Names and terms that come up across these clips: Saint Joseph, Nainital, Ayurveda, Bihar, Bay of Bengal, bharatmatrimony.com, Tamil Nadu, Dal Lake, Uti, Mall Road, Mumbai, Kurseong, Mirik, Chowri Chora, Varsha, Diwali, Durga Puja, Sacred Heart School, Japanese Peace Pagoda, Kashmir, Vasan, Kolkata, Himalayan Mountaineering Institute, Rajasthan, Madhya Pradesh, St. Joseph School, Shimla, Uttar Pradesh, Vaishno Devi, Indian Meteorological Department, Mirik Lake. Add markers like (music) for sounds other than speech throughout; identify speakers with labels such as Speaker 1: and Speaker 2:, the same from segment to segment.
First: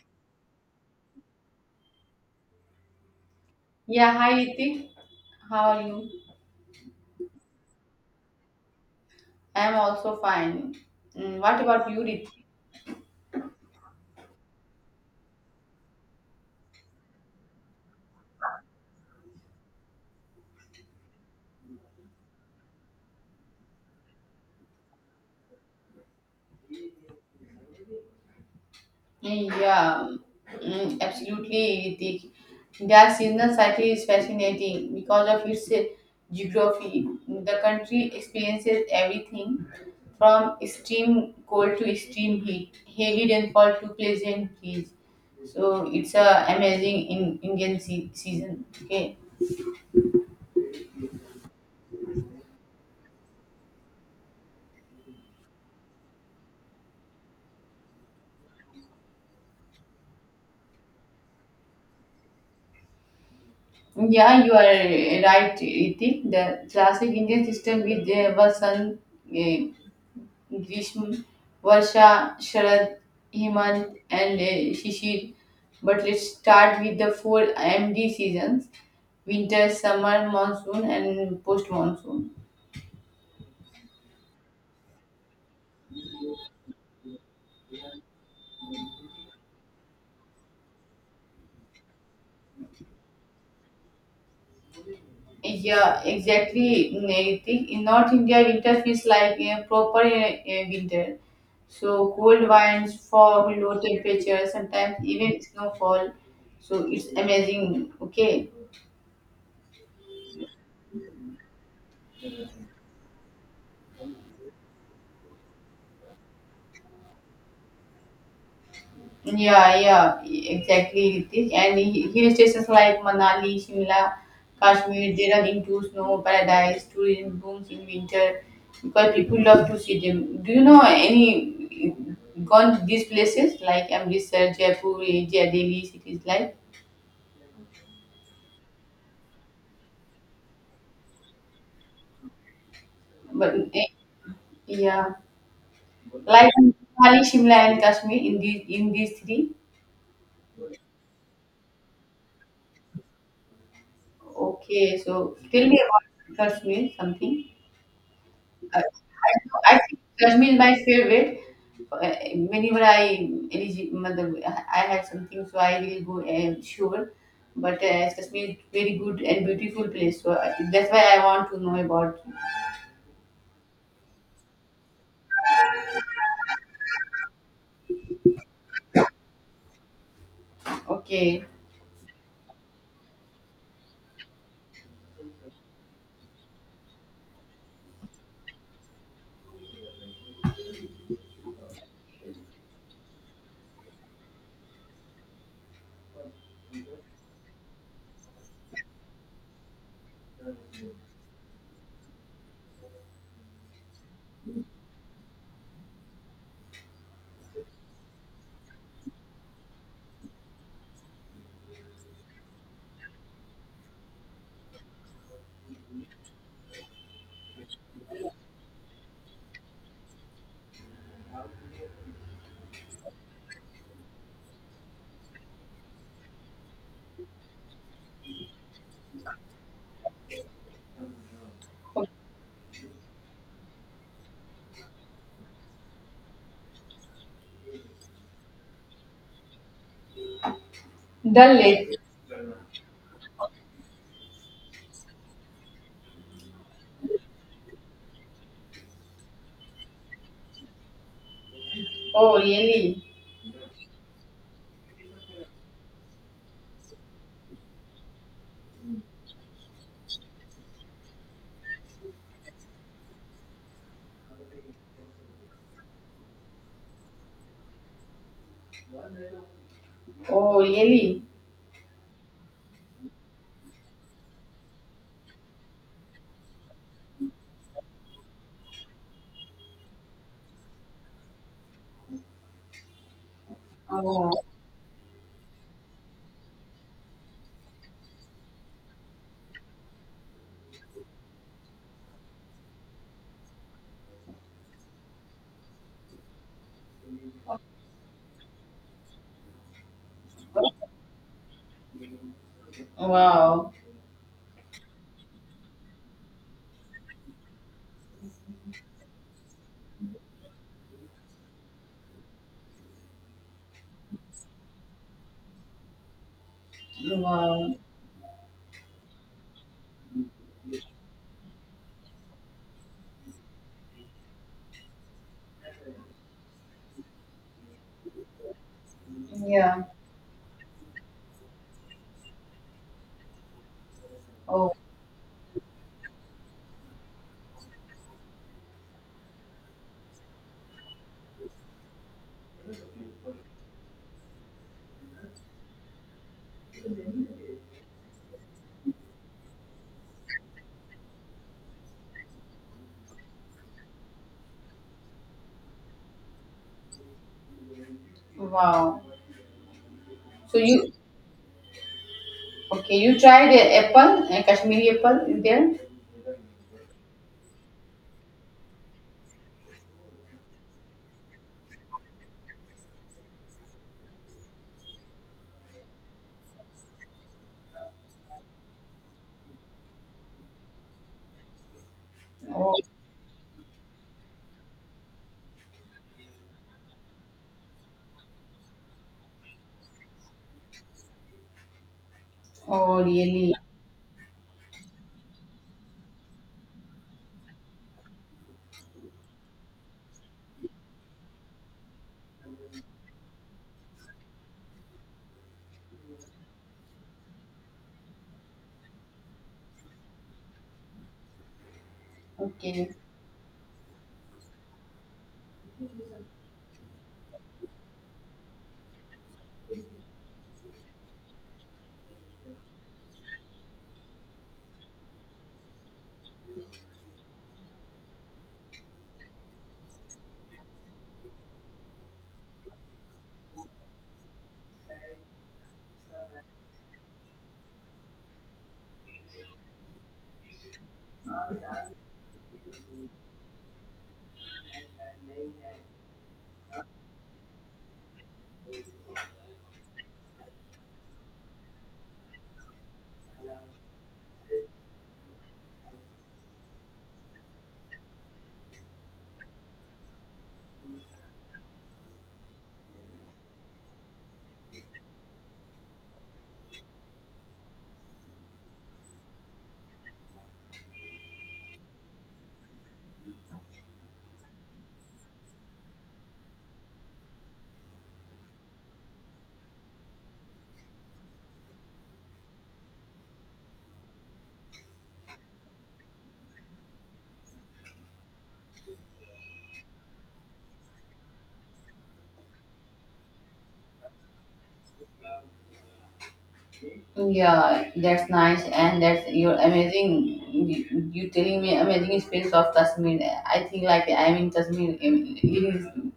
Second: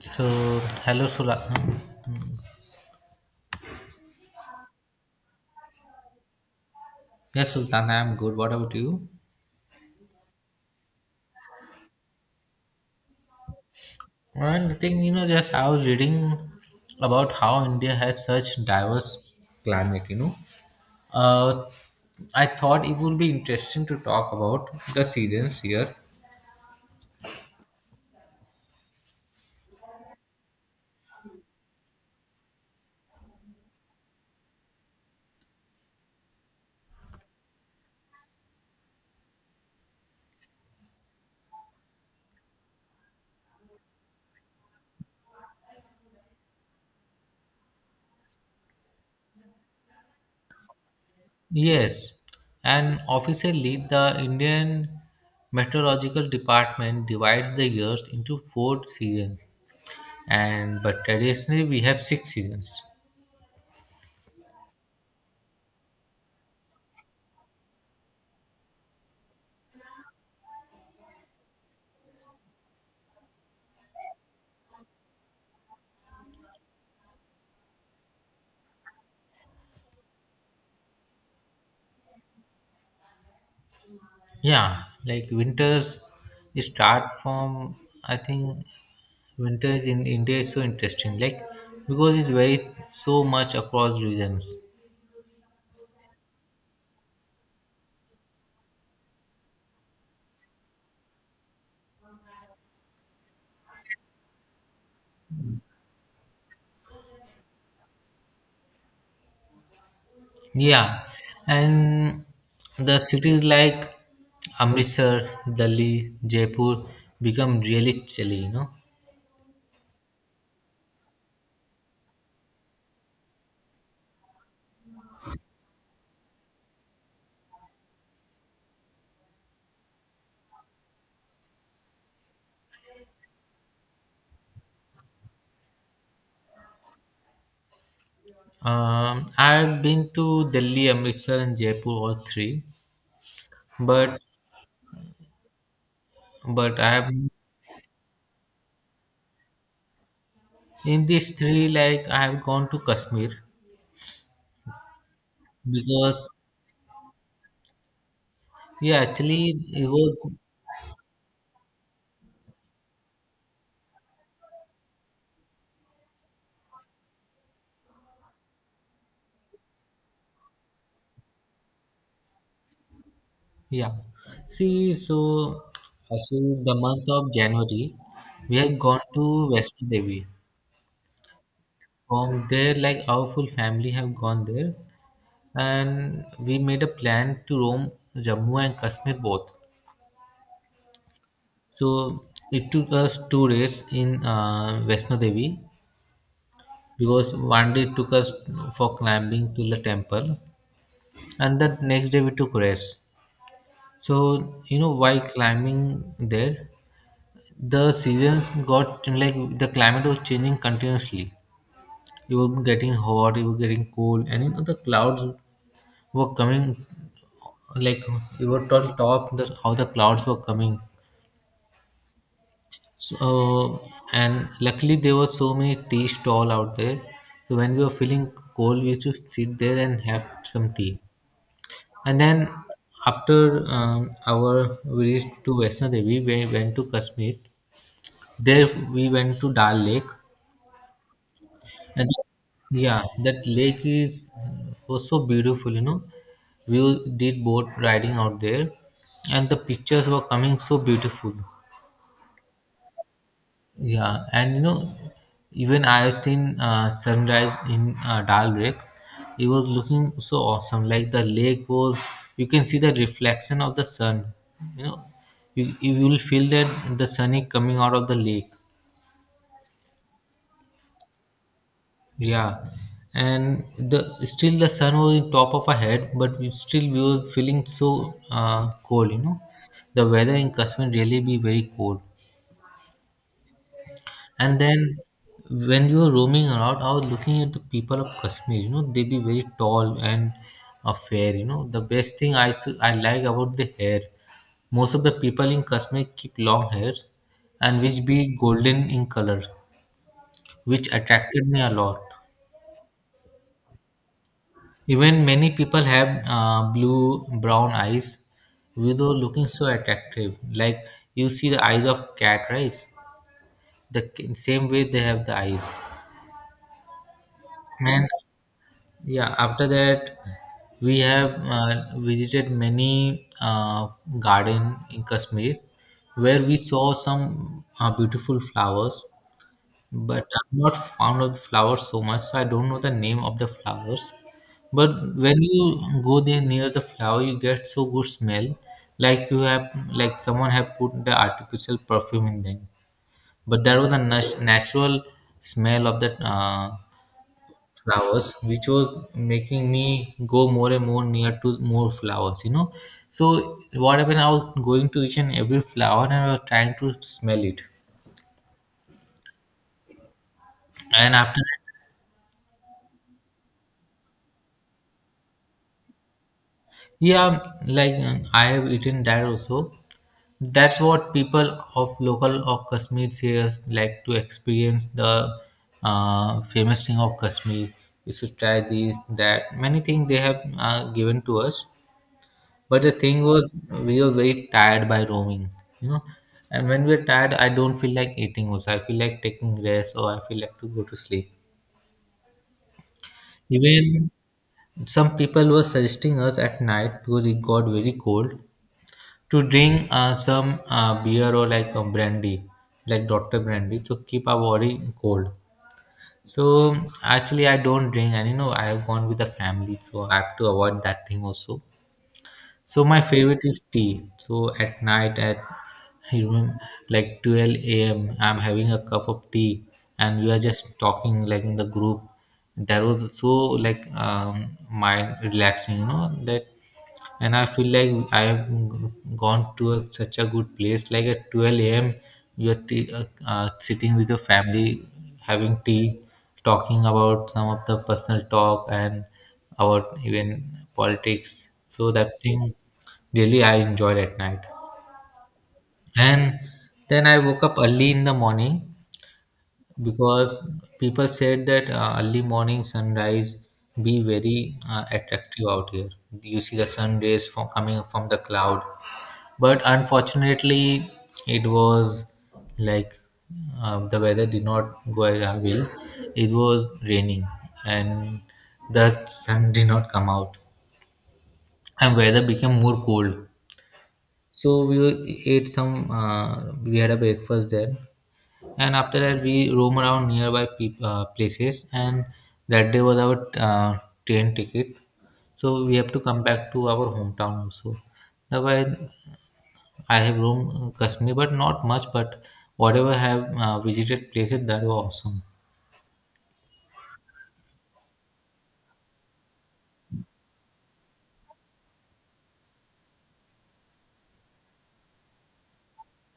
Speaker 1: So, hello, Sula. Hmm.
Speaker 2: Yeah, hi Ritik. How are you?
Speaker 1: Yes, Sultan, I'm good. What about you?
Speaker 2: I am also fine. What about you, Ritik?
Speaker 1: And I think, just I was reading about how India has such diverse climate, you know. Uh, I thought it would be interesting to talk about the seasons here.
Speaker 2: Yeah, absolutely, Ritik. India's seasonal cycle is fascinating because of its geography. The country experiences everything from extreme cold to extreme heat, heavy rainfall to pleasant breeze. So it's a amazing in Indian season. Okay.
Speaker 1: Yes, and officially, the Indian Meteorological Department divides the years into four seasons, and but traditionally we have six seasons.
Speaker 2: Yeah, you are right, Iti. The classic Indian system with the Vasan, eh, Grishma, Varsha, Sharad, Hemant, and Shishir. But let's start with the four MD seasons: winter, summer, monsoon, and post monsoon.
Speaker 1: Yeah, like winters start from I think winters in India is so interesting, like because it's very so much across regions.
Speaker 2: Yeah, exactly. In North India, winter feels like a proper winter. So cold winds, fog, low temperatures, sometimes even snowfall. So it's amazing. Okay.
Speaker 1: Yeah, and the cities like Amritsar, Delhi, Jaipur become really chilly. You know,
Speaker 2: Yeah, yeah, exactly, Ritesh. And hill stations like Manali, Shimla, Kashmir, they run into snow paradise. Tourism booms in winter because people love to see them. Do you know any gone to these places like Amritsar, Jaipur, Jai Delhi cities like?
Speaker 1: I've been to Delhi, Amritsar, and Jaipur all three,
Speaker 2: But
Speaker 1: but
Speaker 2: yeah, like
Speaker 1: but I have
Speaker 2: Manali, Shimla, and Kashmir in these three.
Speaker 1: in these three, like I have gone to Kashmir
Speaker 2: Okay, so tell me
Speaker 1: because
Speaker 2: about Kashmir something. Uh,
Speaker 1: yeah, actually,
Speaker 2: I
Speaker 1: it
Speaker 2: think
Speaker 1: was,
Speaker 2: Kashmir is my favorite. Whenever I matlab, I have something, so I will go sure. But Kashmir is very good and beautiful place, so I, that's why I want to know about.
Speaker 1: yeah. See, so actually, the month of January, we have gone to Western Devi.
Speaker 2: Okay,
Speaker 1: From there, like our full family have gone there, and we made a plan to roam Jammu and Kashmir both. So it took us 2 days in Vaishno Devi, because one day took us for climbing to the temple, and the next day we took rest. So you know, while climbing there, the seasons got, like the climate was changing continuously. You were getting hot, you were getting cold, and you know the clouds were coming. Like you were told top the, how the clouds were coming. So and luckily there were so many tea stall out there. So when we were feeling cold, we used to sit there and have some tea. And then after our we reached to Vaishno Devi, we went to Kashmir. There we went to Dal Lake.
Speaker 2: Dal Lake.
Speaker 1: And yeah, that lake is was so beautiful, you know. We did boat riding out there, and the pictures were coming so beautiful.
Speaker 2: Oh really?
Speaker 1: Yeah, and you know, even I have seen sunrise in Dal Lake. It was looking so awesome. Like the lake was, you can see the reflection of the sun. You know, you will feel that the sun is coming out of the lake.
Speaker 2: Oh really?
Speaker 1: Yeah, and the still the sun was in top of our head, but we still we were feeling so cold. You know, the weather in Kashmir really be very cold.
Speaker 2: Oh
Speaker 1: And then when we were roaming around, I was looking at the people of Kashmir. You know, they be very tall and fair. You know, the best thing I like about the hair, most of the people in Kashmir keep long hair, and which be golden in color, which attracted me a lot.
Speaker 2: wow,
Speaker 1: Even many people have blue brown eyes without looking so attractive. Like you see the eyes of cat, right? Same way they have the eyes.
Speaker 2: wow.
Speaker 1: And yeah, after that, we have visited many garden in Kashmir where we saw some beautiful flowers.
Speaker 2: Yeah.
Speaker 1: But I'm not fond of flowers so much, so I don't know the name of the flowers.
Speaker 2: Oh
Speaker 1: But when you go there near the flower, you get so good smell, like you have, like someone have put the artificial perfume in them. But that was a natural smell of that flowers, which was making me go more and more near to more flowers. You know, so what happened? I was going to each and every flower and I was trying to smell it.
Speaker 2: wow. So you
Speaker 1: And after
Speaker 2: okay? You tried apple, Kashmiri apple is there?
Speaker 1: yeah, like I have eaten that also. That's what people of local of Kashmir say, like to experience the famous thing of Kashmir. You should try these, that. Many things they have given to us.
Speaker 2: Oh,
Speaker 1: But the thing was, we were very tired by roaming, you know. And when we're tired, I don't feel like eating also. I feel like taking rest or I feel like to go to sleep.
Speaker 2: oh really?
Speaker 1: Even some people were suggesting us at night because it got very cold, to drink some beer or like a brandy, like Dr. Brandy, to keep our body cold. So actually, I don't drink, and you know, I have gone with the family, so I have to avoid that thing also. So
Speaker 2: Okay.
Speaker 1: my favorite is tea. So at night, at you remember, like 12 a.m., I'm having a cup of tea, and we are just talking like in the group. That was so like mind relaxing, you know, that, and I feel like I've gone to a, such a good place. Like at 12 a.m., you're tea, sitting with your family, having tea, talking about some of the personal talk and about even politics. So that thing really I enjoyed at night. And then I woke up early in the morning because people said that early morning sunrise be very attractive out here. You see the sun rays from coming from the cloud, but unfortunately it was like the weather did not go as our way. It was raining, and the sun did not come out, and weather became more cold, so we ate some we had a breakfast there, and after that we roam around nearby peop places, and that day was our train ticket, so we have to come back to our hometown also. Otherwise I have roamed Kashmir, but not much. But whatever I have visited places that were awesome.
Speaker 2: Yeah, that's nice, and that's your amazing. You telling me amazing experience of Kashmir. I think like I'm in Kashmir. I'm living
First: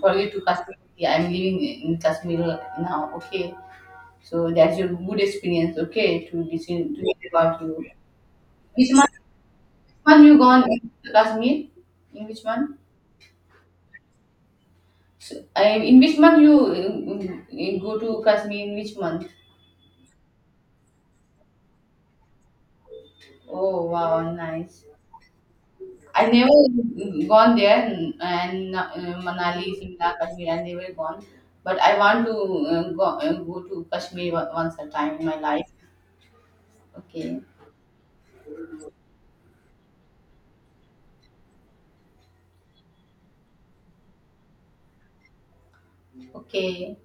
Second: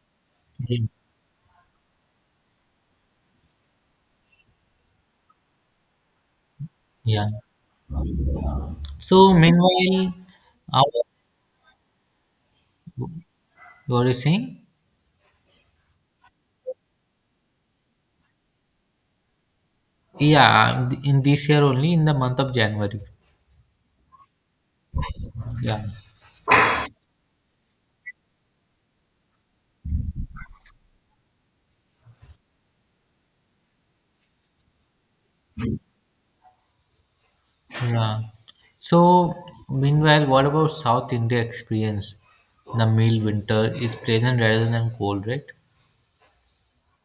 Speaker 2: for you to Kashmir.
Speaker 1: Yeah.
Speaker 2: Yeah, I'm living in Kashmir now. Okay, so that's your good experience. Okay, to listen to
Speaker 1: Yeah.
Speaker 2: hear about you. Which month?
Speaker 1: So
Speaker 2: Which
Speaker 1: meanwhile,
Speaker 2: month you gone
Speaker 1: uh,
Speaker 2: in Kashmir? In which month?
Speaker 1: what are you saying?
Speaker 2: So, I, in which month you go to Kashmir? In which month?
Speaker 1: Yeah, in this year only, in the month of January.
Speaker 2: Oh wow, nice.
Speaker 1: Yeah.
Speaker 2: I've never gone there, and, Manali, Shimla, Kashmir. I've never gone, but I want to go, go to Kashmir once a time in my life. Okay,
Speaker 1: Yeah. So, meanwhile, what about South India experience? The mild winter is pleasant rather than cold, right?
Speaker 2: okay.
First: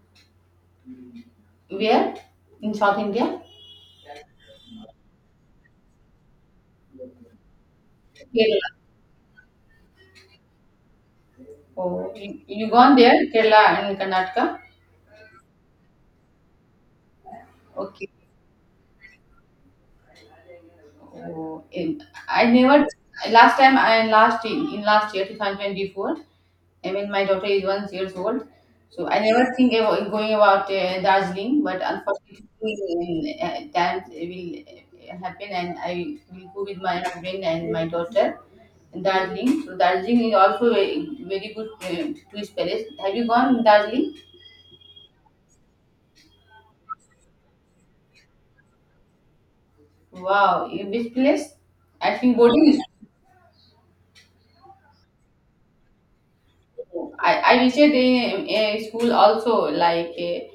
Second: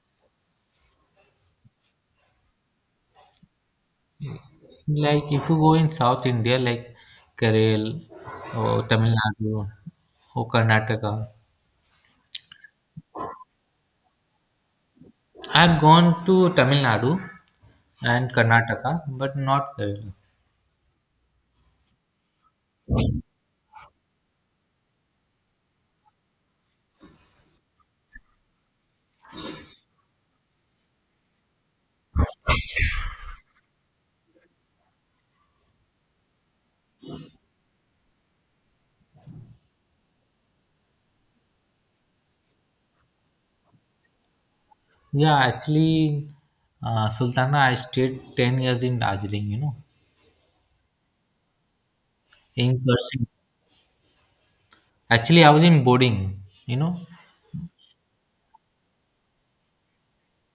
Speaker 2: Where in South India?
Speaker 1: Like if you go in South India, like Kerala
Speaker 2: Kerala.
Speaker 1: or Tamil Nadu or Karnataka,
Speaker 2: Oh, you gone there, Kerala and Karnataka?
Speaker 1: I've gone to Tamil Nadu
Speaker 2: Okay.
Speaker 1: and Karnataka, but not Kerala.
Speaker 2: Oh, in, I never last time I last in last year 2024. I mean, my daughter is 1 years old, so I never think about going about Darjeeling. But unfortunately, that will happen, and I will go with my husband and my daughter in Darjeeling. So Darjeeling is also a very good tourist place. Have you gone Darjeeling?
Speaker 1: Yeah, actually, Sultana, I stayed 10 years in Darjeeling, you know,
Speaker 2: Wow, in which place? I think
Speaker 1: in
Speaker 2: boarding.
Speaker 1: person. Actually, I was in boarding, you know.
Speaker 2: I reached a school also like a,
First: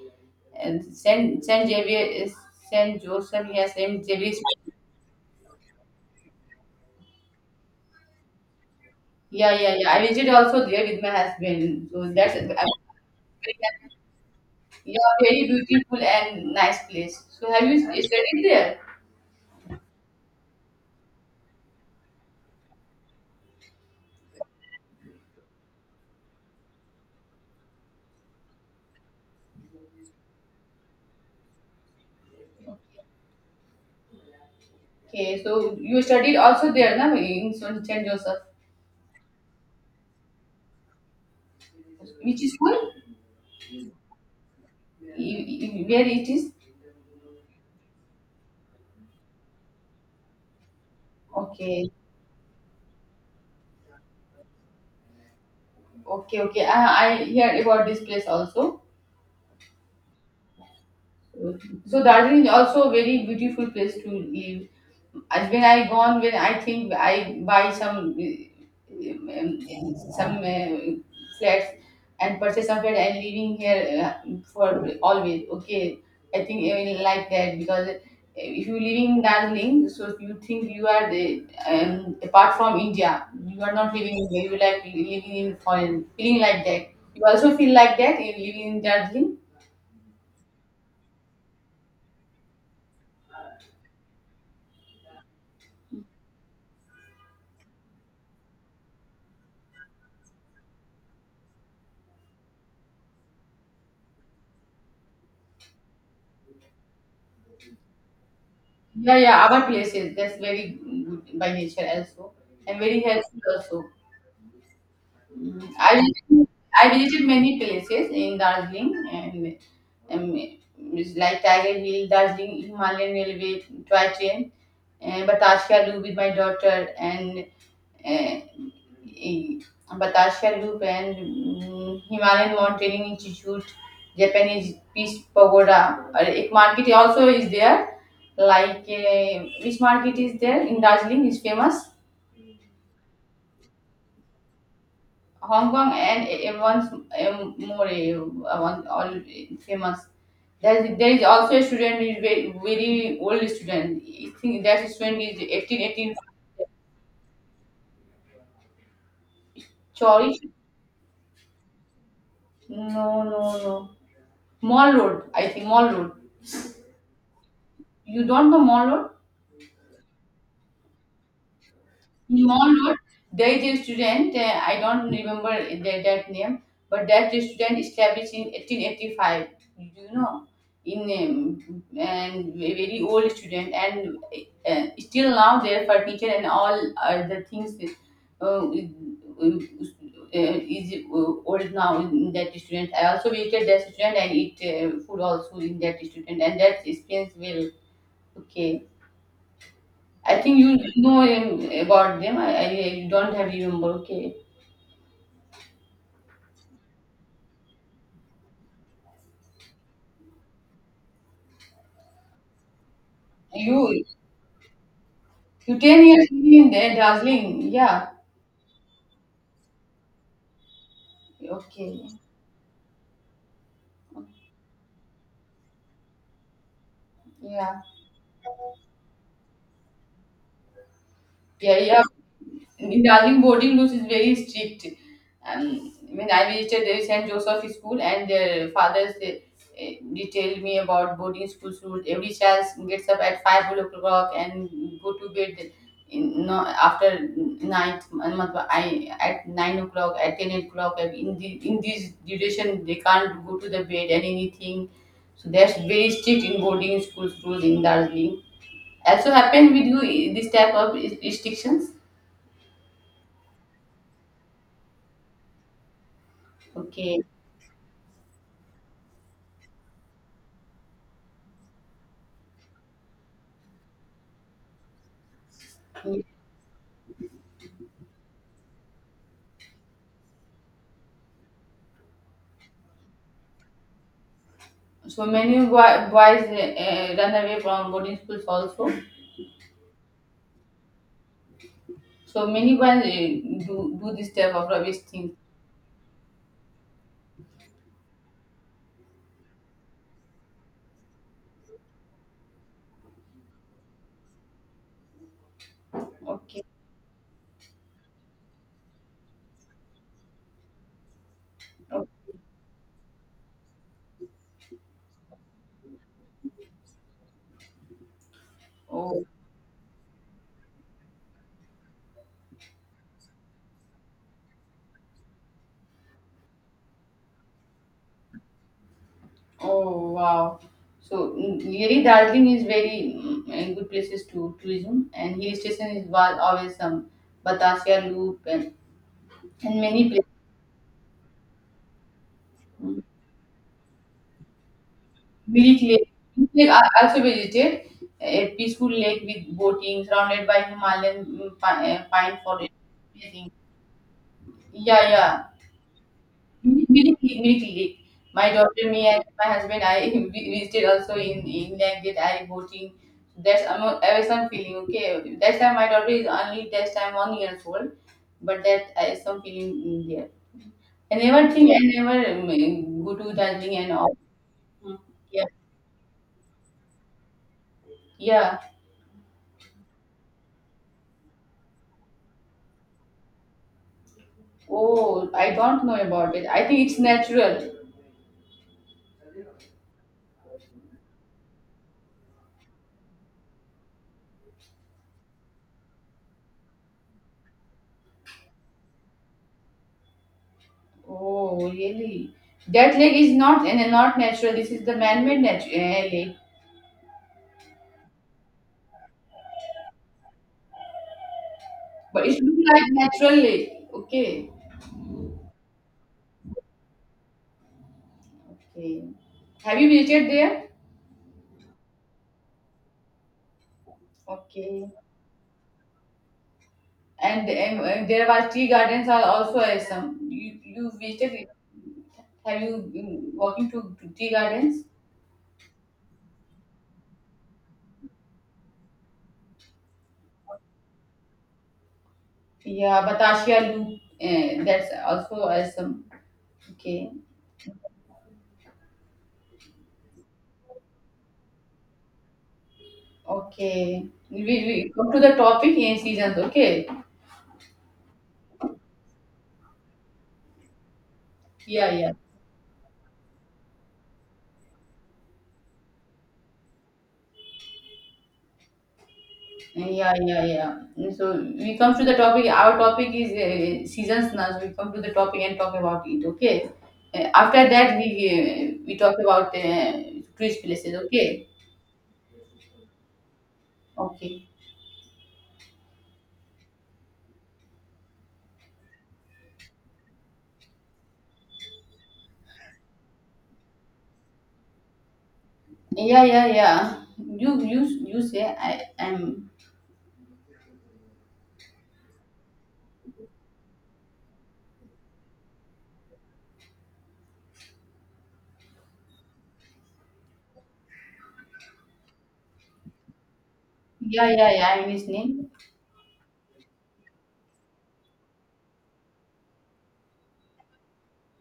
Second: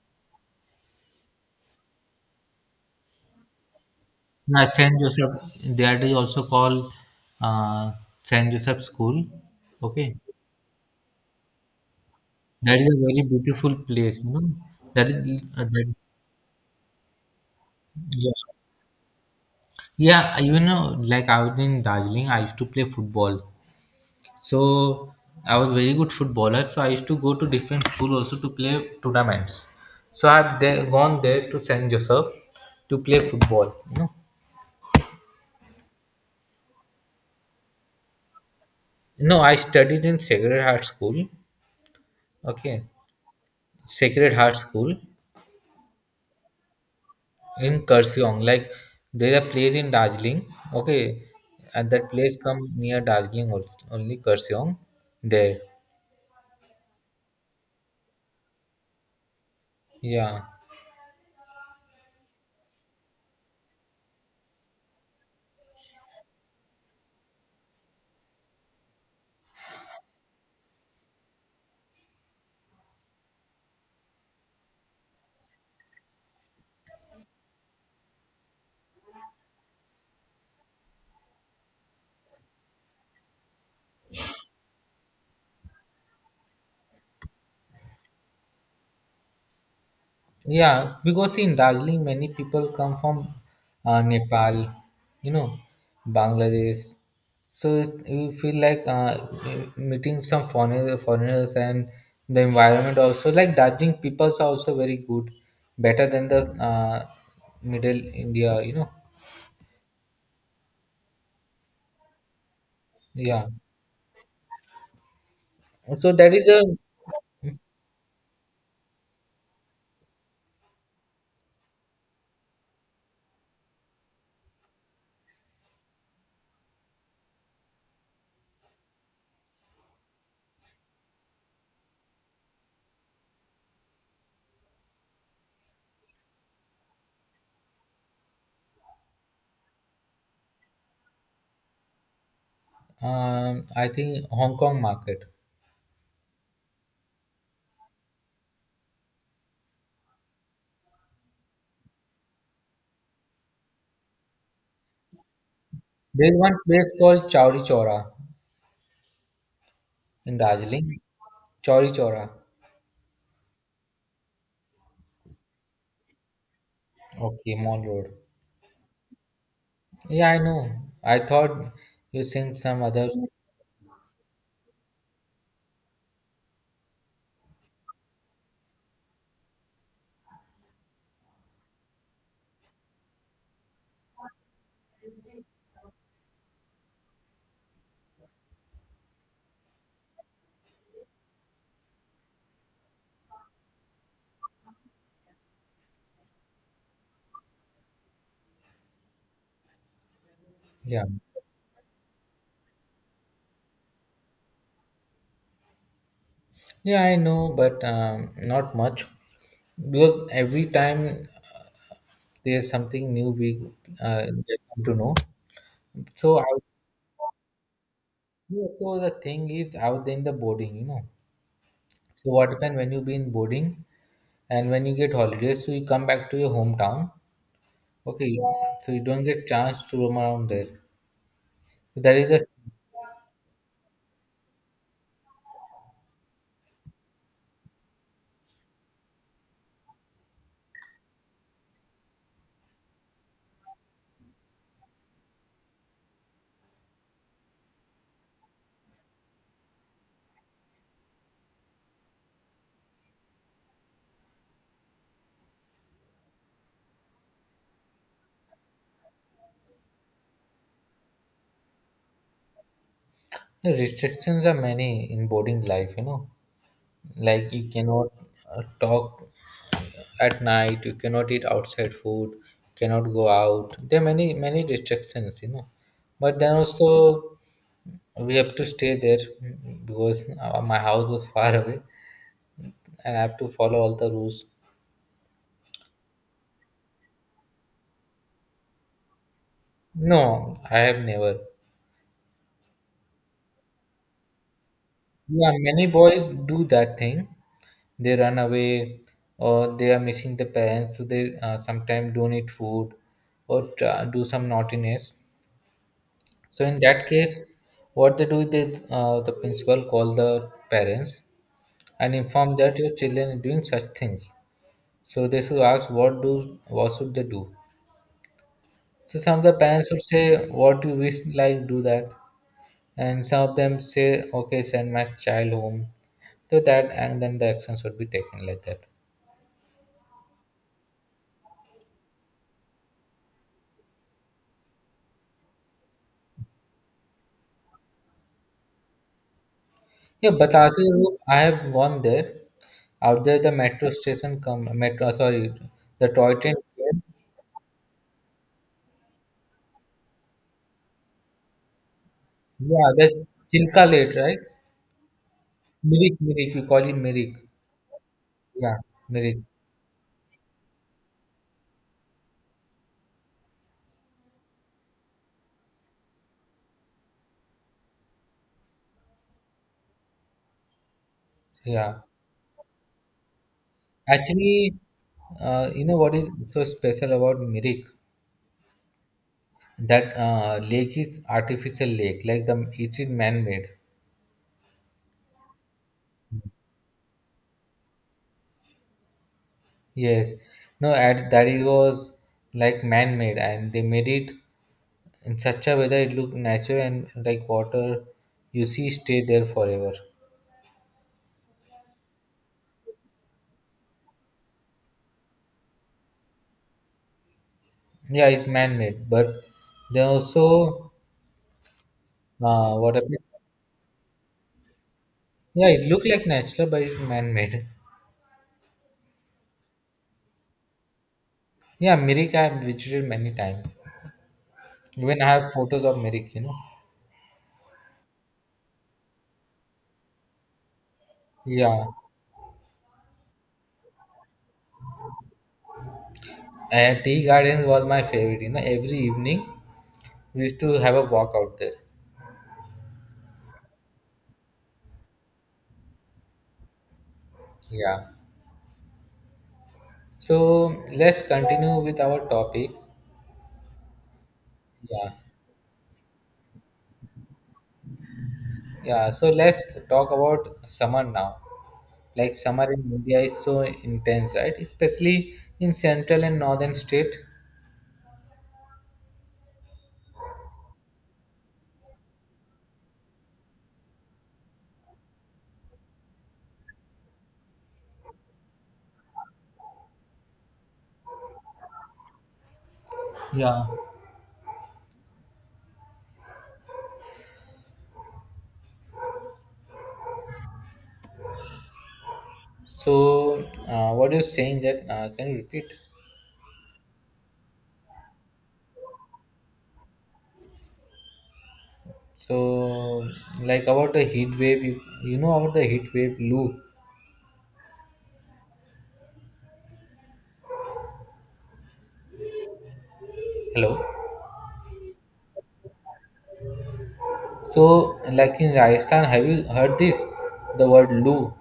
Speaker 2: Saint Xavier is Saint Joseph. Yeah, Saint Xavier.
Speaker 1: St. Joseph, that is also called uh, St. Joseph School.
Speaker 2: Yeah, yeah, yeah, I
Speaker 1: Okay.
Speaker 2: visited also there with my husband, so that's
Speaker 1: That is a very beautiful place, you know. That
Speaker 2: yeah,
Speaker 1: is,
Speaker 2: very
Speaker 1: uh, that,
Speaker 2: beautiful and nice place. So have you
Speaker 1: yeah.
Speaker 2: studied there?
Speaker 1: Yeah, you know, like I was in Darjeeling, I used to play football. So I was very good footballer. So I used to go to different school also to play tournaments. So I've there, gone there to Saint Joseph to play football. You know?
Speaker 2: Okay, so you studied also there na in Saint Joseph.
Speaker 1: No, I studied in Sacred Heart School.
Speaker 2: Which
Speaker 1: Okay,
Speaker 2: school?
Speaker 1: Sacred Heart School
Speaker 2: Where it is?
Speaker 1: in Kurseong. Like there's a place in Darjeeling. Okay, and
Speaker 2: Okay,
Speaker 1: that place come near Darjeeling also, only Kurseong. There,
Speaker 2: okay, okay, I heard about this place also.
Speaker 1: yeah.
Speaker 2: So Darjeeling is also a very beautiful place to live. As when I gone, when I think I buy some flats and purchase some flat and living here for always. Okay, I think I will like that because if you living in Darjeeling, so you think you are the, apart from India, you are not living in you like living in foreign, feeling like that. You also feel like that in living in Darjeeling.
Speaker 1: Yeah, because in Darjeeling, many people come from Nepal, you know, Bangladesh. So you feel like meeting some foreigner, foreigners, and the environment also. Like Darjeeling, peoples are also very good, better than the middle India, you know.
Speaker 2: Yeah, yeah, our places. That's very good by nature also and very healthy
Speaker 1: Yeah.
Speaker 2: also. Mm, I
Speaker 1: So that is
Speaker 2: visited,
Speaker 1: the,
Speaker 2: I visited many places in Darjeeling and it's like Tiger Hill, Darjeeling Himalayan Railway, toy train, and Batashka Loop with my daughter, and uh, in Batashka Loop and Himalayan Mountaineering Institute, Japanese Peace Pagoda. Ek market also is there, like which market is there in Darjeeling is famous.
Speaker 1: I think, Hong Kong market.
Speaker 2: Hong Kong and in once more one all famous. There is also a student is very, very old student. I think that student is 18, 18. 18.
Speaker 1: There is one place called Chowri Chora in
Speaker 2: Sorry,
Speaker 1: Darjeeling. Chowri Chora.
Speaker 2: no, no, no. Mall Road, I think Mall Road.
Speaker 1: Okay, Mall Road.
Speaker 2: You don't know Mall Road?
Speaker 1: Yeah, I know. I thought you
Speaker 2: In
Speaker 1: sing
Speaker 2: Mall
Speaker 1: some
Speaker 2: Road,
Speaker 1: other.
Speaker 2: there is a student, I don't remember their that name, but that student established in 1885, you know, in and a very old student, and still now their furniture and all other things uh, is, uh, is old now in that student. I also visited that student and eat food also in that student, and that experience well. Okay. I think you
Speaker 1: Yeah,
Speaker 2: know about them. I don't have remember. Okay,
Speaker 1: yeah, I know, but not much because every time there's something new we
Speaker 2: you
Speaker 1: get to know.
Speaker 2: you 10 years
Speaker 1: So I
Speaker 2: in there, darling. Yeah.
Speaker 1: so the thing is out there in the boarding, you know.
Speaker 2: Okay.
Speaker 1: So what happen when you be in boarding, and when you get holidays, so you come back to your hometown.
Speaker 2: Yeah.
Speaker 1: Okay, you- so you don't get chance to roam around there.
Speaker 2: Yeah.
Speaker 1: So,
Speaker 2: Yeah.
Speaker 1: that is
Speaker 2: In Darjeeling boarding rules is very strict. When I visited the St. Joseph School and their fathers they, detailed me about boarding school's rules. Every child gets up at 5 o'clock and go to bed in, no, after night. I, at 9 o'clock, at 10 o'clock. And in, the, in this duration, they can't go to the bed and anything. So that's very strict in boarding school's rules in Darjeeling. Also happened with you this type of restrictions?
Speaker 1: the restrictions are many in boarding life, you know.
Speaker 2: Okay.
Speaker 1: Like you cannot talk at night, you cannot eat outside food, cannot go out. There are many restrictions, you know. But then also we have to stay there, because my house was (laughs) far away, and I have to follow all the rules.
Speaker 2: So many boys run away from boarding schools also.
Speaker 1: No, I have never.
Speaker 2: So many boys do do this type of rubbish thing.
Speaker 1: Yeah, many boys do that thing. They run away, or they are missing the parents, so they sometimes don't eat food, or try, do some naughtiness.
Speaker 2: Okay.
Speaker 1: So in that case, what they do, is they the principal call the parents
Speaker 2: Oh,
Speaker 1: and inform that your children are doing such things. So they should ask what should they do. So
Speaker 2: oh,
Speaker 1: some of the parents would say, "What do you wish, like do that," and some of them say, "Okay, send my child home." So that and then the actions would be taken like that.
Speaker 2: oh, wow. So really, Darjeeling is very a good places to tourism, and hill station is always some Batasia Loop and many places.
Speaker 1: Yeah, but Roop, I have gone there.
Speaker 2: Mm.
Speaker 1: Out there, the metro station come metro sorry,
Speaker 2: Mirik
Speaker 1: the
Speaker 2: Lake,
Speaker 1: toy
Speaker 2: Mirik
Speaker 1: train
Speaker 2: Lake I
Speaker 1: came.
Speaker 2: also visited, a peaceful lake with boating, surrounded by Himalayan pine forest.
Speaker 1: Yeah, the
Speaker 2: Amazing.
Speaker 1: Chilka Lake, right?
Speaker 2: Yeah, yeah.
Speaker 1: Mirik, Mirik. We call him
Speaker 2: Unique,
Speaker 1: Mirik.
Speaker 2: unique league. My
Speaker 1: Yeah,
Speaker 2: daughter, me, and
Speaker 1: Mirik.
Speaker 2: my husband, I (laughs) we visited also in England. Did I boating? That's I'm I always some feeling. Okay, that time my daughter is only that time 1 years old, but that I some feeling in there. I never think I
Speaker 1: Yeah.
Speaker 2: never go to Darjeeling and all.
Speaker 1: Actually,
Speaker 2: Mm. Yeah,
Speaker 1: you know what is so special about Mirik?
Speaker 2: yeah.
Speaker 1: That lake is artificial lake, like the it is man-made.
Speaker 2: Oh, I don't know about it. I think it's natural.
Speaker 1: Yes. No, at that it was like man-made, and they made it in such a way that it look natural and like water you see stay there forever.
Speaker 2: Oh, really? That lake is not and not natural. This is the man-made lake.
Speaker 1: Yeah, it's man-made, but they also
Speaker 2: But it looks like
Speaker 1: what happened?
Speaker 2: naturally. Okay.
Speaker 1: Yeah, it looked like natural, but it's man-made.
Speaker 2: Okay. Have you visited there?
Speaker 1: Yeah, Mirik I have visited many times.
Speaker 2: Okay.
Speaker 1: Even I have photos of Mirik, you know.
Speaker 2: And there are tea gardens are also some. You visited it?
Speaker 1: Yeah.
Speaker 2: Have you been walking to tea gardens?
Speaker 1: And tea gardens was my favorite, you know. Every evening we used to have a walk out there.
Speaker 2: Yeah, Batashia Loop. That's also awesome. Okay.
Speaker 1: Yeah. So let's continue with our topic.
Speaker 2: Okay. We come
Speaker 1: Yeah.
Speaker 2: to the topic in seasons. Okay.
Speaker 1: Yeah. So let's talk about summer now.
Speaker 2: Yeah, yeah.
Speaker 1: Like summer in India is so intense, right? Especially in central and northern state.
Speaker 2: Yeah, yeah, yeah. So we come to the topic. Our topic is seasons now. So we come to the topic and talk about it. Okay. After that, we talk about tourist places. Okay.
Speaker 1: Yeah.
Speaker 2: Okay.
Speaker 1: So what you're saying that can you repeat?
Speaker 2: Yeah, yeah, yeah. You say I am.
Speaker 1: So, like about the heat wave, you know about the heat wave Loo. Hello.
Speaker 2: Yeah, yeah, yeah. I'm listening.
Speaker 1: So, like in Rajasthan, have you heard this? The word Loo.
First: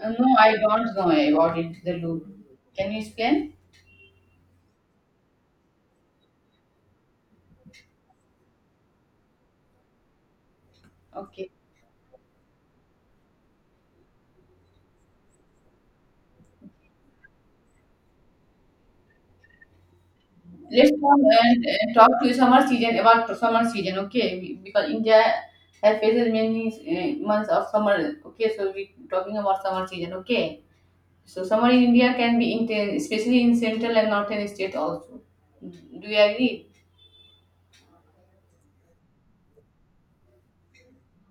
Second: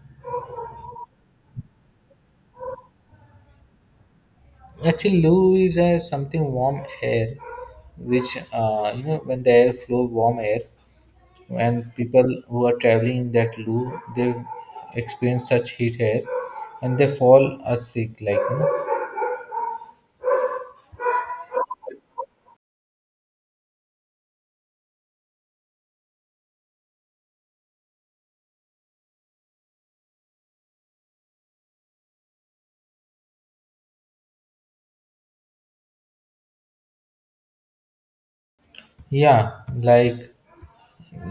Speaker 2: No, I don't know about it. The loop. Can you explain?
Speaker 1: Actually, Loo is something warm air, which you know when the air flow warm air,
Speaker 2: Okay.
Speaker 1: and people who are traveling in that Loo, they experience such heat air, and they fall sick. Like you know,
Speaker 2: Let's come and talk to summer season about the summer season, okay? Because India has faces many months of summer, okay? So we talking about summer season, okay? So summer in India can be intense, especially in central and northern states also. Do you agree?
Speaker 1: yeah, like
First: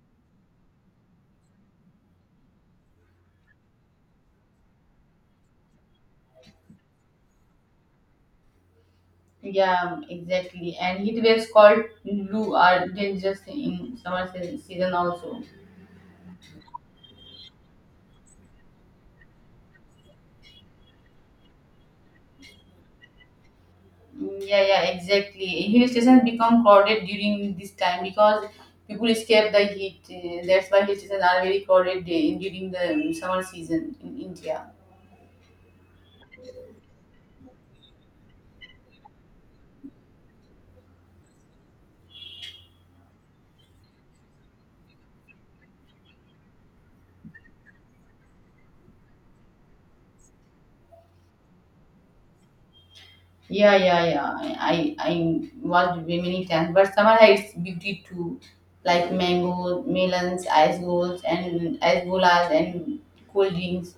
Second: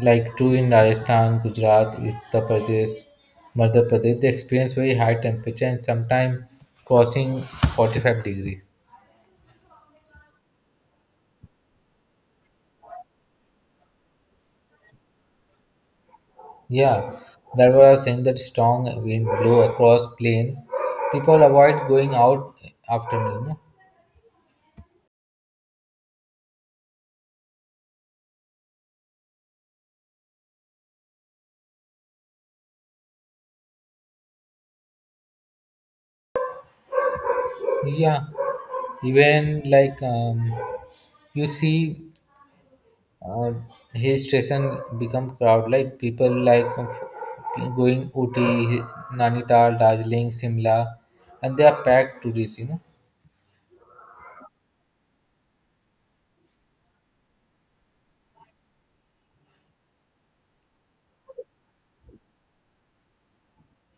Speaker 1: like two in Rajasthan, Gujarat, Uttar Pradesh, Madhya Pradesh, they experience very high temperature and sometimes crossing 45 degree.
Speaker 2: Yeah, exactly. And heat waves called Lu are dangerous in summer season also.
Speaker 1: Yeah, that was saying that strong wind blew across plain. People avoid going out afternoon. No?
Speaker 2: Yeah, yeah, exactly. Hill stations become crowded during this time because people escape the heat. That's why hill stations are very crowded during the summer season in India.
Speaker 1: Yeah, even like you see uh, hill station become crowd like people like going Uti, Nainital, Darjeeling, Simla, and they are packed tourists. You know,
Speaker 2: Yeah, yeah, yeah. I was many times, but summer has its beauty too, like mango, melons, ice balls, and ice bolas and cold drinks.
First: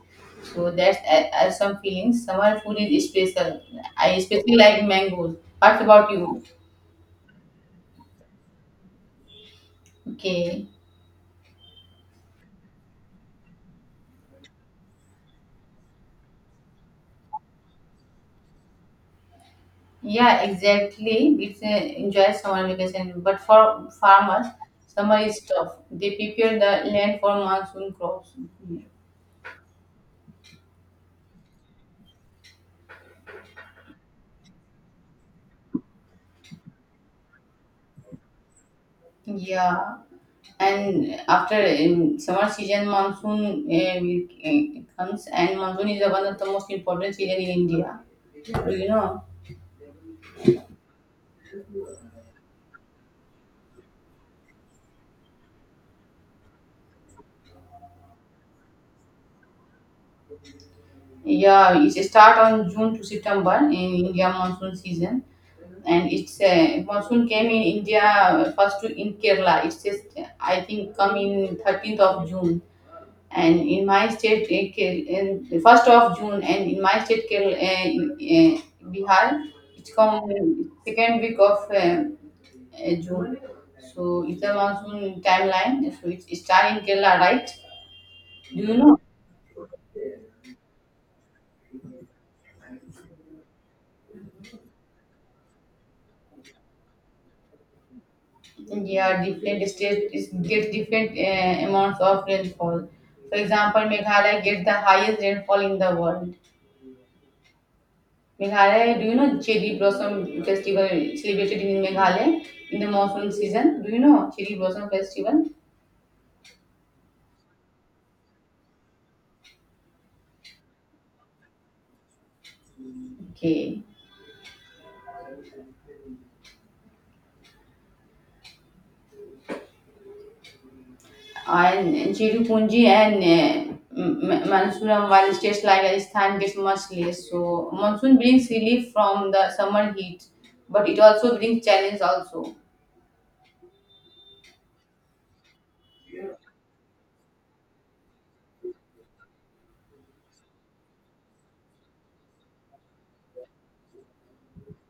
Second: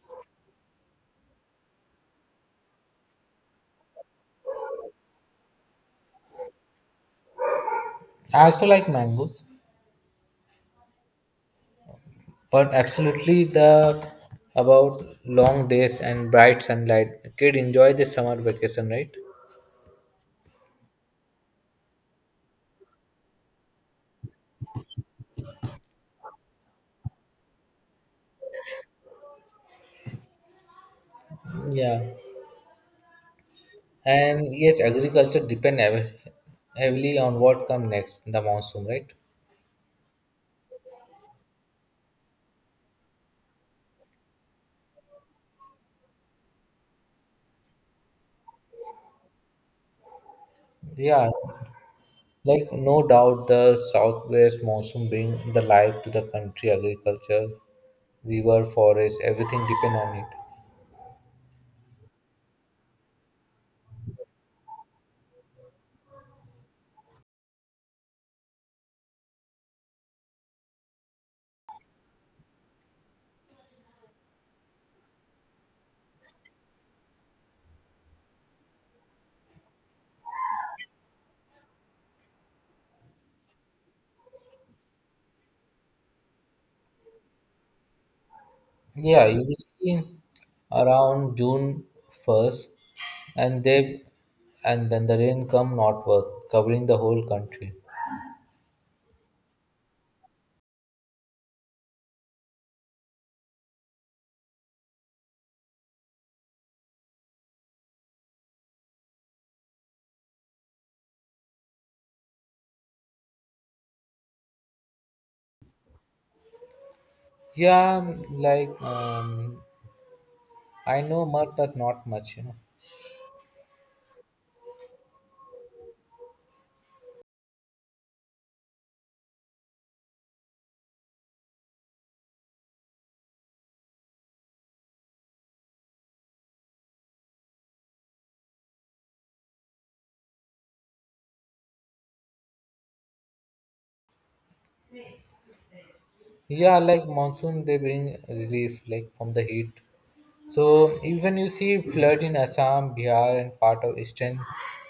Speaker 2: So that's some feelings. Summer food is special. I especially like mangoes. What about you?
Speaker 1: I also like mangoes,
Speaker 2: Okay.
Speaker 1: but absolutely the about long days and bright sunlight. Kid enjoy the summer vacation, right?
Speaker 2: Yeah, exactly. It's a enjoy summer vacation, but for farmers, summer is tough. They prepare the land for monsoon crops.
Speaker 1: Yeah, and yes, agriculture depend heavily on what come next, the monsoon, right?
Speaker 2: Yeah, and after summer season, monsoon comes, and monsoon is one of the most important season in India. Do you know?
Speaker 1: Yeah, like no doubt the southwest monsoon bring the life to the country, agriculture, river, forest, everything depend on it.
Speaker 2: Yeah, it's start on June to September in India monsoon season. And it's a monsoon came in India first to in Kerala. It's just I think come in 13th of June, and in my state in first of June, and in my state Kerala, Bihar, it's come second week of June. So it's a monsoon timeline. So it's start in Kerala, right? Do you know?
Speaker 1: Yeah, usually around June first and they and then the rain come northward, covering the whole country.
Speaker 2: Yeah, different states get different amounts of rainfall. For example, Meghalaya gets the highest rainfall in the world. Meghalaya, do you know cherry blossom festival celebrated in Meghalaya in the monsoon season? Do you know cherry blossom festival?
Speaker 1: Yeah, like I know much but not much, you know.
Speaker 2: Okay. And Cherry and Mansuram, while states like Rajasthan gets much less. So monsoon brings relief from the summer heat, but it also brings challenge also.
Speaker 1: Yeah, like monsoon they bring relief like from the heat. So even you see flood in Assam, Bihar, and part of eastern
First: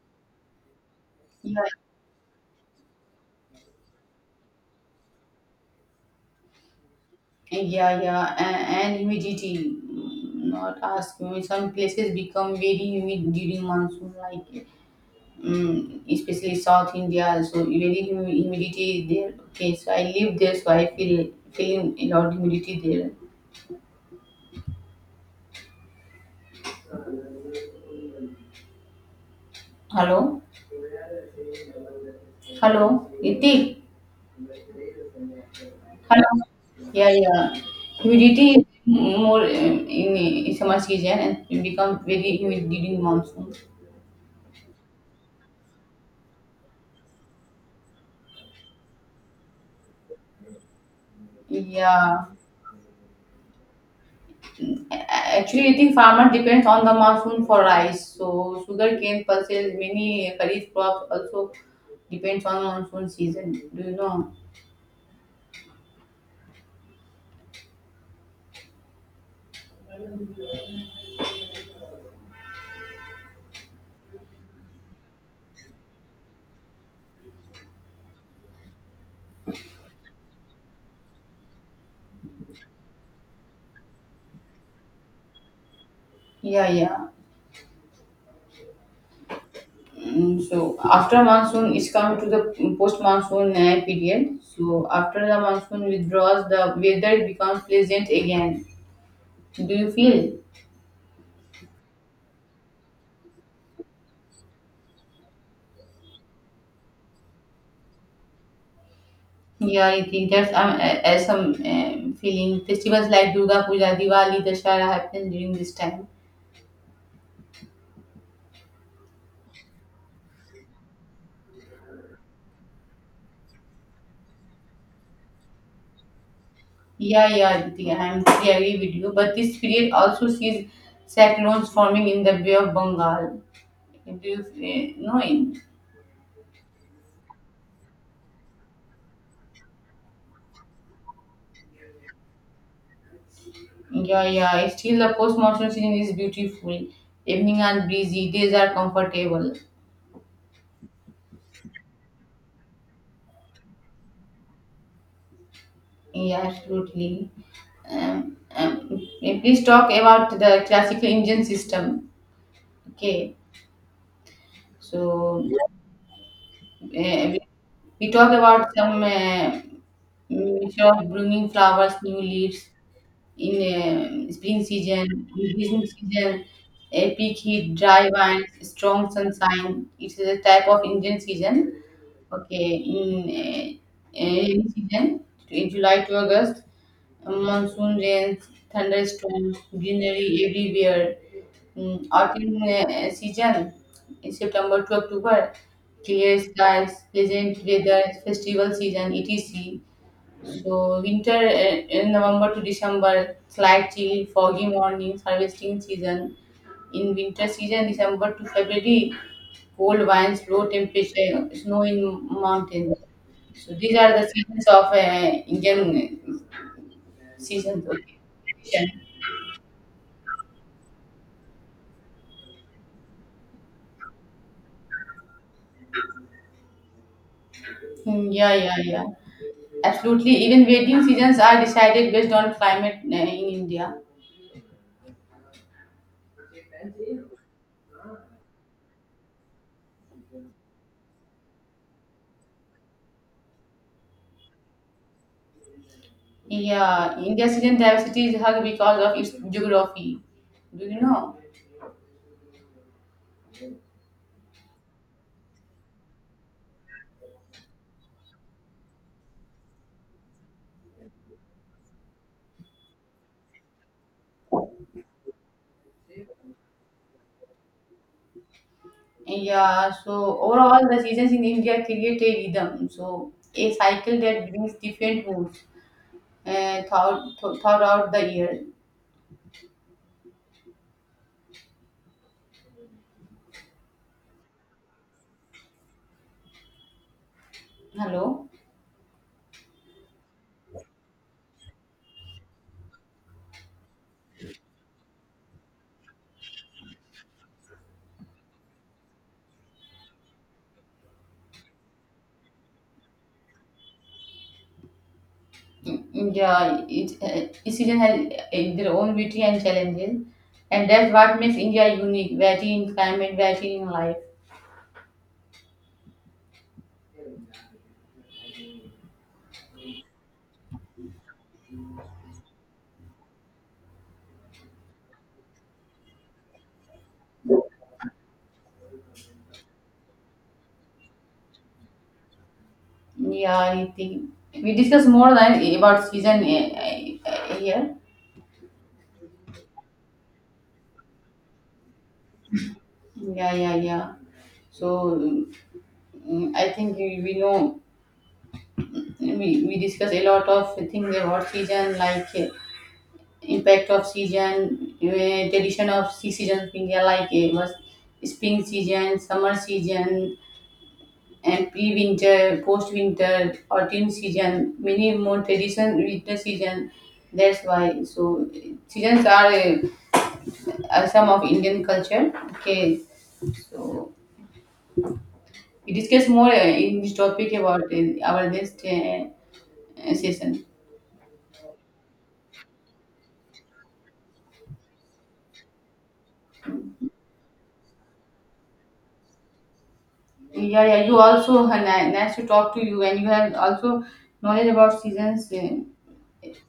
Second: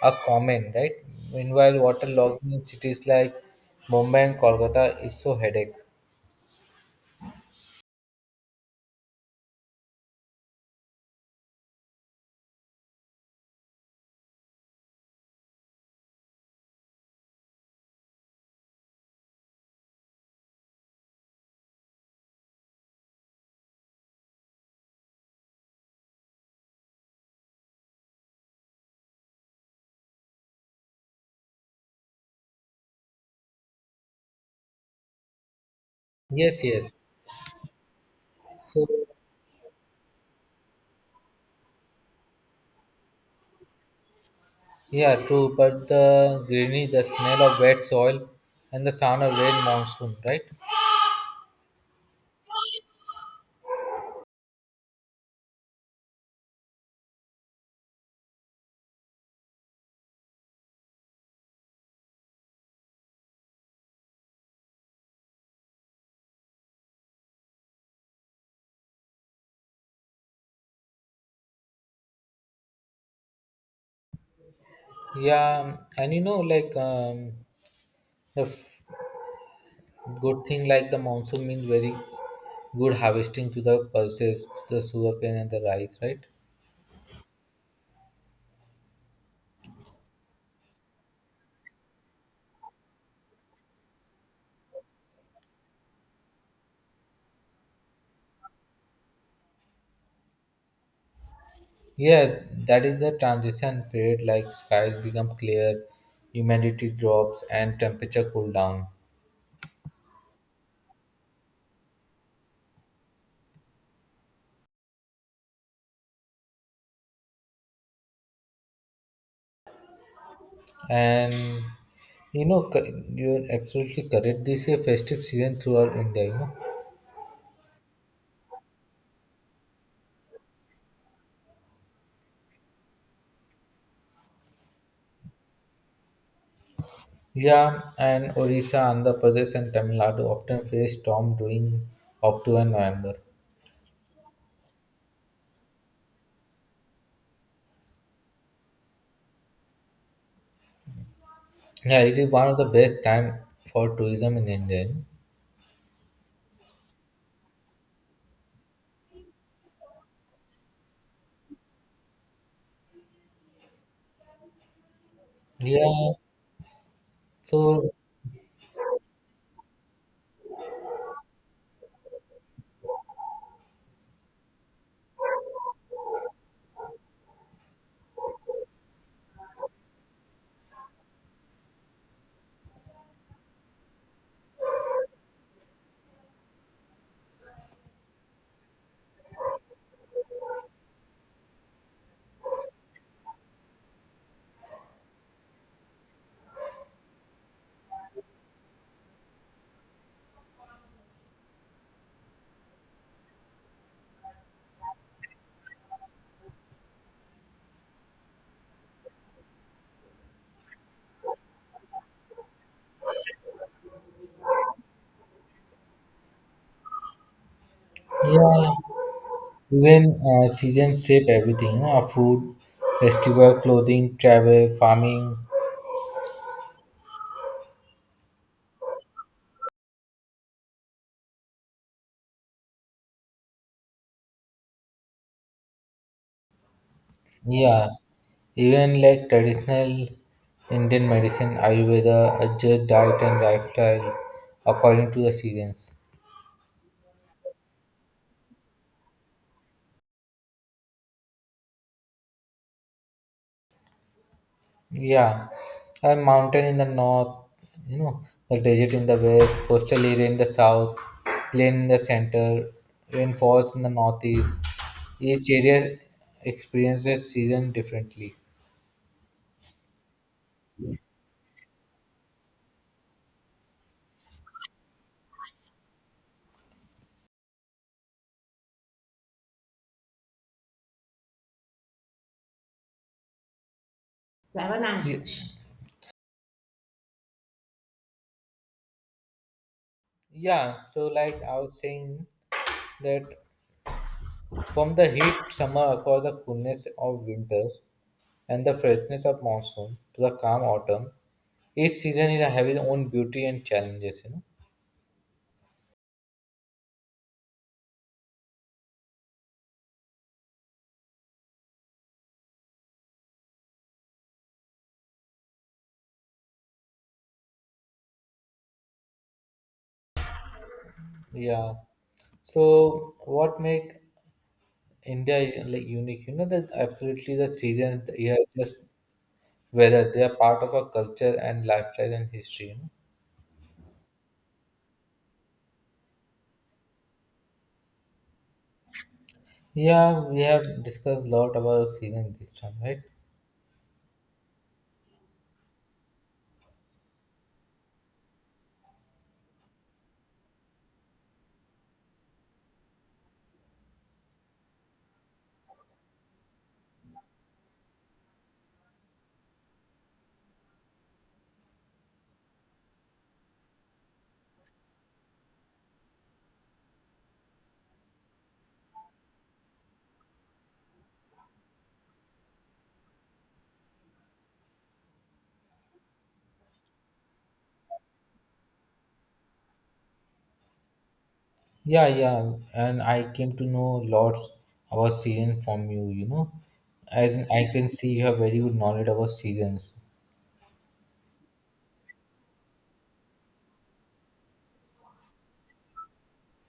Speaker 1: are common, right?
Speaker 2: Yeah,
Speaker 1: Meanwhile, water logging in cities like Mumbai and Kolkata is so headache.
Speaker 2: yeah, yeah, and humidity. Not ask me. Some places become very humid during monsoon, like especially South India. So very humidity there. Okay, so I live there, so I feel feeling a lot humidity there. Hello, hello, Iti, hello.
Speaker 1: Yes, yes.
Speaker 2: Yeah, yeah. Humidity is
Speaker 1: So
Speaker 2: more in summer season and it become very humid during monsoon.
Speaker 1: yeah, true. But the greenery, the smell of wet soil, and the sound of rain monsoon, right?
Speaker 2: Yeah, A- actually, I think farmer depends on the monsoon for rice. So sugarcane pulses, many kharif crops also depends on monsoon season. Do you know?
Speaker 1: Yeah, and you know, like the f- good thing, like the monsoon means very good harvesting to the pulses, the sugarcane and the rice, right?
Speaker 2: Yeah, yeah. So after monsoon it's come to the post monsoon period, so after the monsoon withdraws the weather becomes pleasant again, do you feel?
Speaker 1: Yeah, that is the transition period like skies become clear, humidity drops and temperature cool down.
Speaker 2: Yeah, I think that's as some feeling festivals like Durga Puja, Diwali, Dashara happen during this time.
Speaker 1: And you know co- you're absolutely correct. This is a festive season throughout India, you know.
Speaker 2: Yeah, yeah, I agree with you, but this period also sees cyclones forming in the Bay of Bengal, do you know it?
Speaker 1: Yeah, and Orissa, Andhra Pradesh and Tamil Nadu often face storm during October and November.
Speaker 2: Yeah, yeah. Still, the post-monsoon season is beautiful. Evening are breezy, days are comfortable.
Speaker 1: Yeah, it is one of the best time for tourism in India, you know.
Speaker 2: Yeah, absolutely. Please talk about the classical Indian system. Okay, so yeah.
Speaker 1: Yeah.
Speaker 2: uh, we
Speaker 1: So
Speaker 2: we talk about some mixture of blooming flowers, new leaves in spring season, in green season, a peak heat, dry winds, strong sunshine. It is a type of Indian season. Okay, in rainy season, in July to August, monsoon rains, thunderstorms, greenery everywhere. Autumn season, in September to October, clear skies, pleasant weather, festival season, etc. So winter in November to December, slight chill, foggy mornings, harvesting season. In winter season, December to February, cold winds, low temperature, snow in mountains. So these are the seasons of Indian seasons. Okay.
Speaker 1: yeah. Even seasons shape everything. Food, festival, clothing, travel, farming.
Speaker 2: Hmm, yeah, yeah, yeah. Absolutely. Even wedding seasons are decided based on climate in India.
Speaker 1: Yeah, even like traditional Indian medicine, Ayurveda, adjust diet and lifestyle according to the seasons.
Speaker 2: Yeah, India's season diversity is high because of its geography. Do you know?
Speaker 1: Yeah, a mountain in the north, you know, a desert in the west, coastal area in the south, plain in the center, rainforest in the northeast. Each area experiences season differently.
Speaker 2: Yeah, so overall, the seasons in India create a rhythm, so a cycle that brings different moods throughout the year.
Speaker 1: Lavana. Ye-
Speaker 2: Hello?
Speaker 1: Yeah, so like I was saying that from the heat summer across the coolness of winters and the freshness of monsoon to the calm autumn, each season is having its own beauty and challenges, you know.
Speaker 2: Yeah, it, each season has their own beauty and challenges, and that's what makes India unique, variety in climate, variety in life.
Speaker 1: Yeah. So what make India like unique? You know that absolutely the season the year just weather. They are part of our culture and lifestyle and history, you know.
Speaker 2: Yeah, I think we discuss more than about season here.
Speaker 1: Yeah, we have discussed a lot about season this time, right?
Speaker 2: Yeah, yeah, yeah. So I think we know. We discuss a lot of things about season like impact of season tradition of seasons in India like was spring season, summer season and pre-winter, post-winter, autumn season, many more tradition, winter season. That's why so seasons are some of Indian culture. Okay. So we discuss more in this topic about our next session.
Speaker 1: Yeah, yeah, and I came to know lots about season from you, you know. And I can see you have very good knowledge about seasons.
Speaker 2: Yeah, yeah. You also nice to talk to you, and you have also knowledge about seasons, in,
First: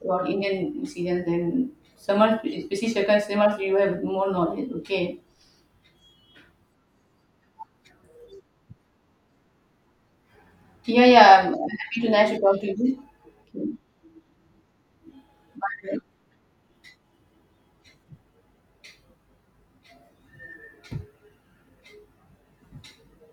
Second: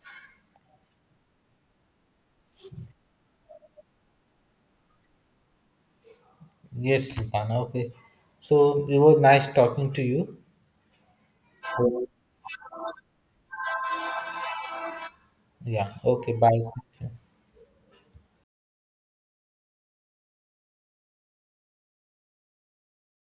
Speaker 2: about Indian seasons and summer, especially circa summer, so you have more knowledge. Okay.
Speaker 1: Yes, Susanna, okay. So it was nice talking to you.
Speaker 2: Yeah, yeah. I'm happy to nice to talk to you. Okay.
Speaker 1: Yeah, okay, bye.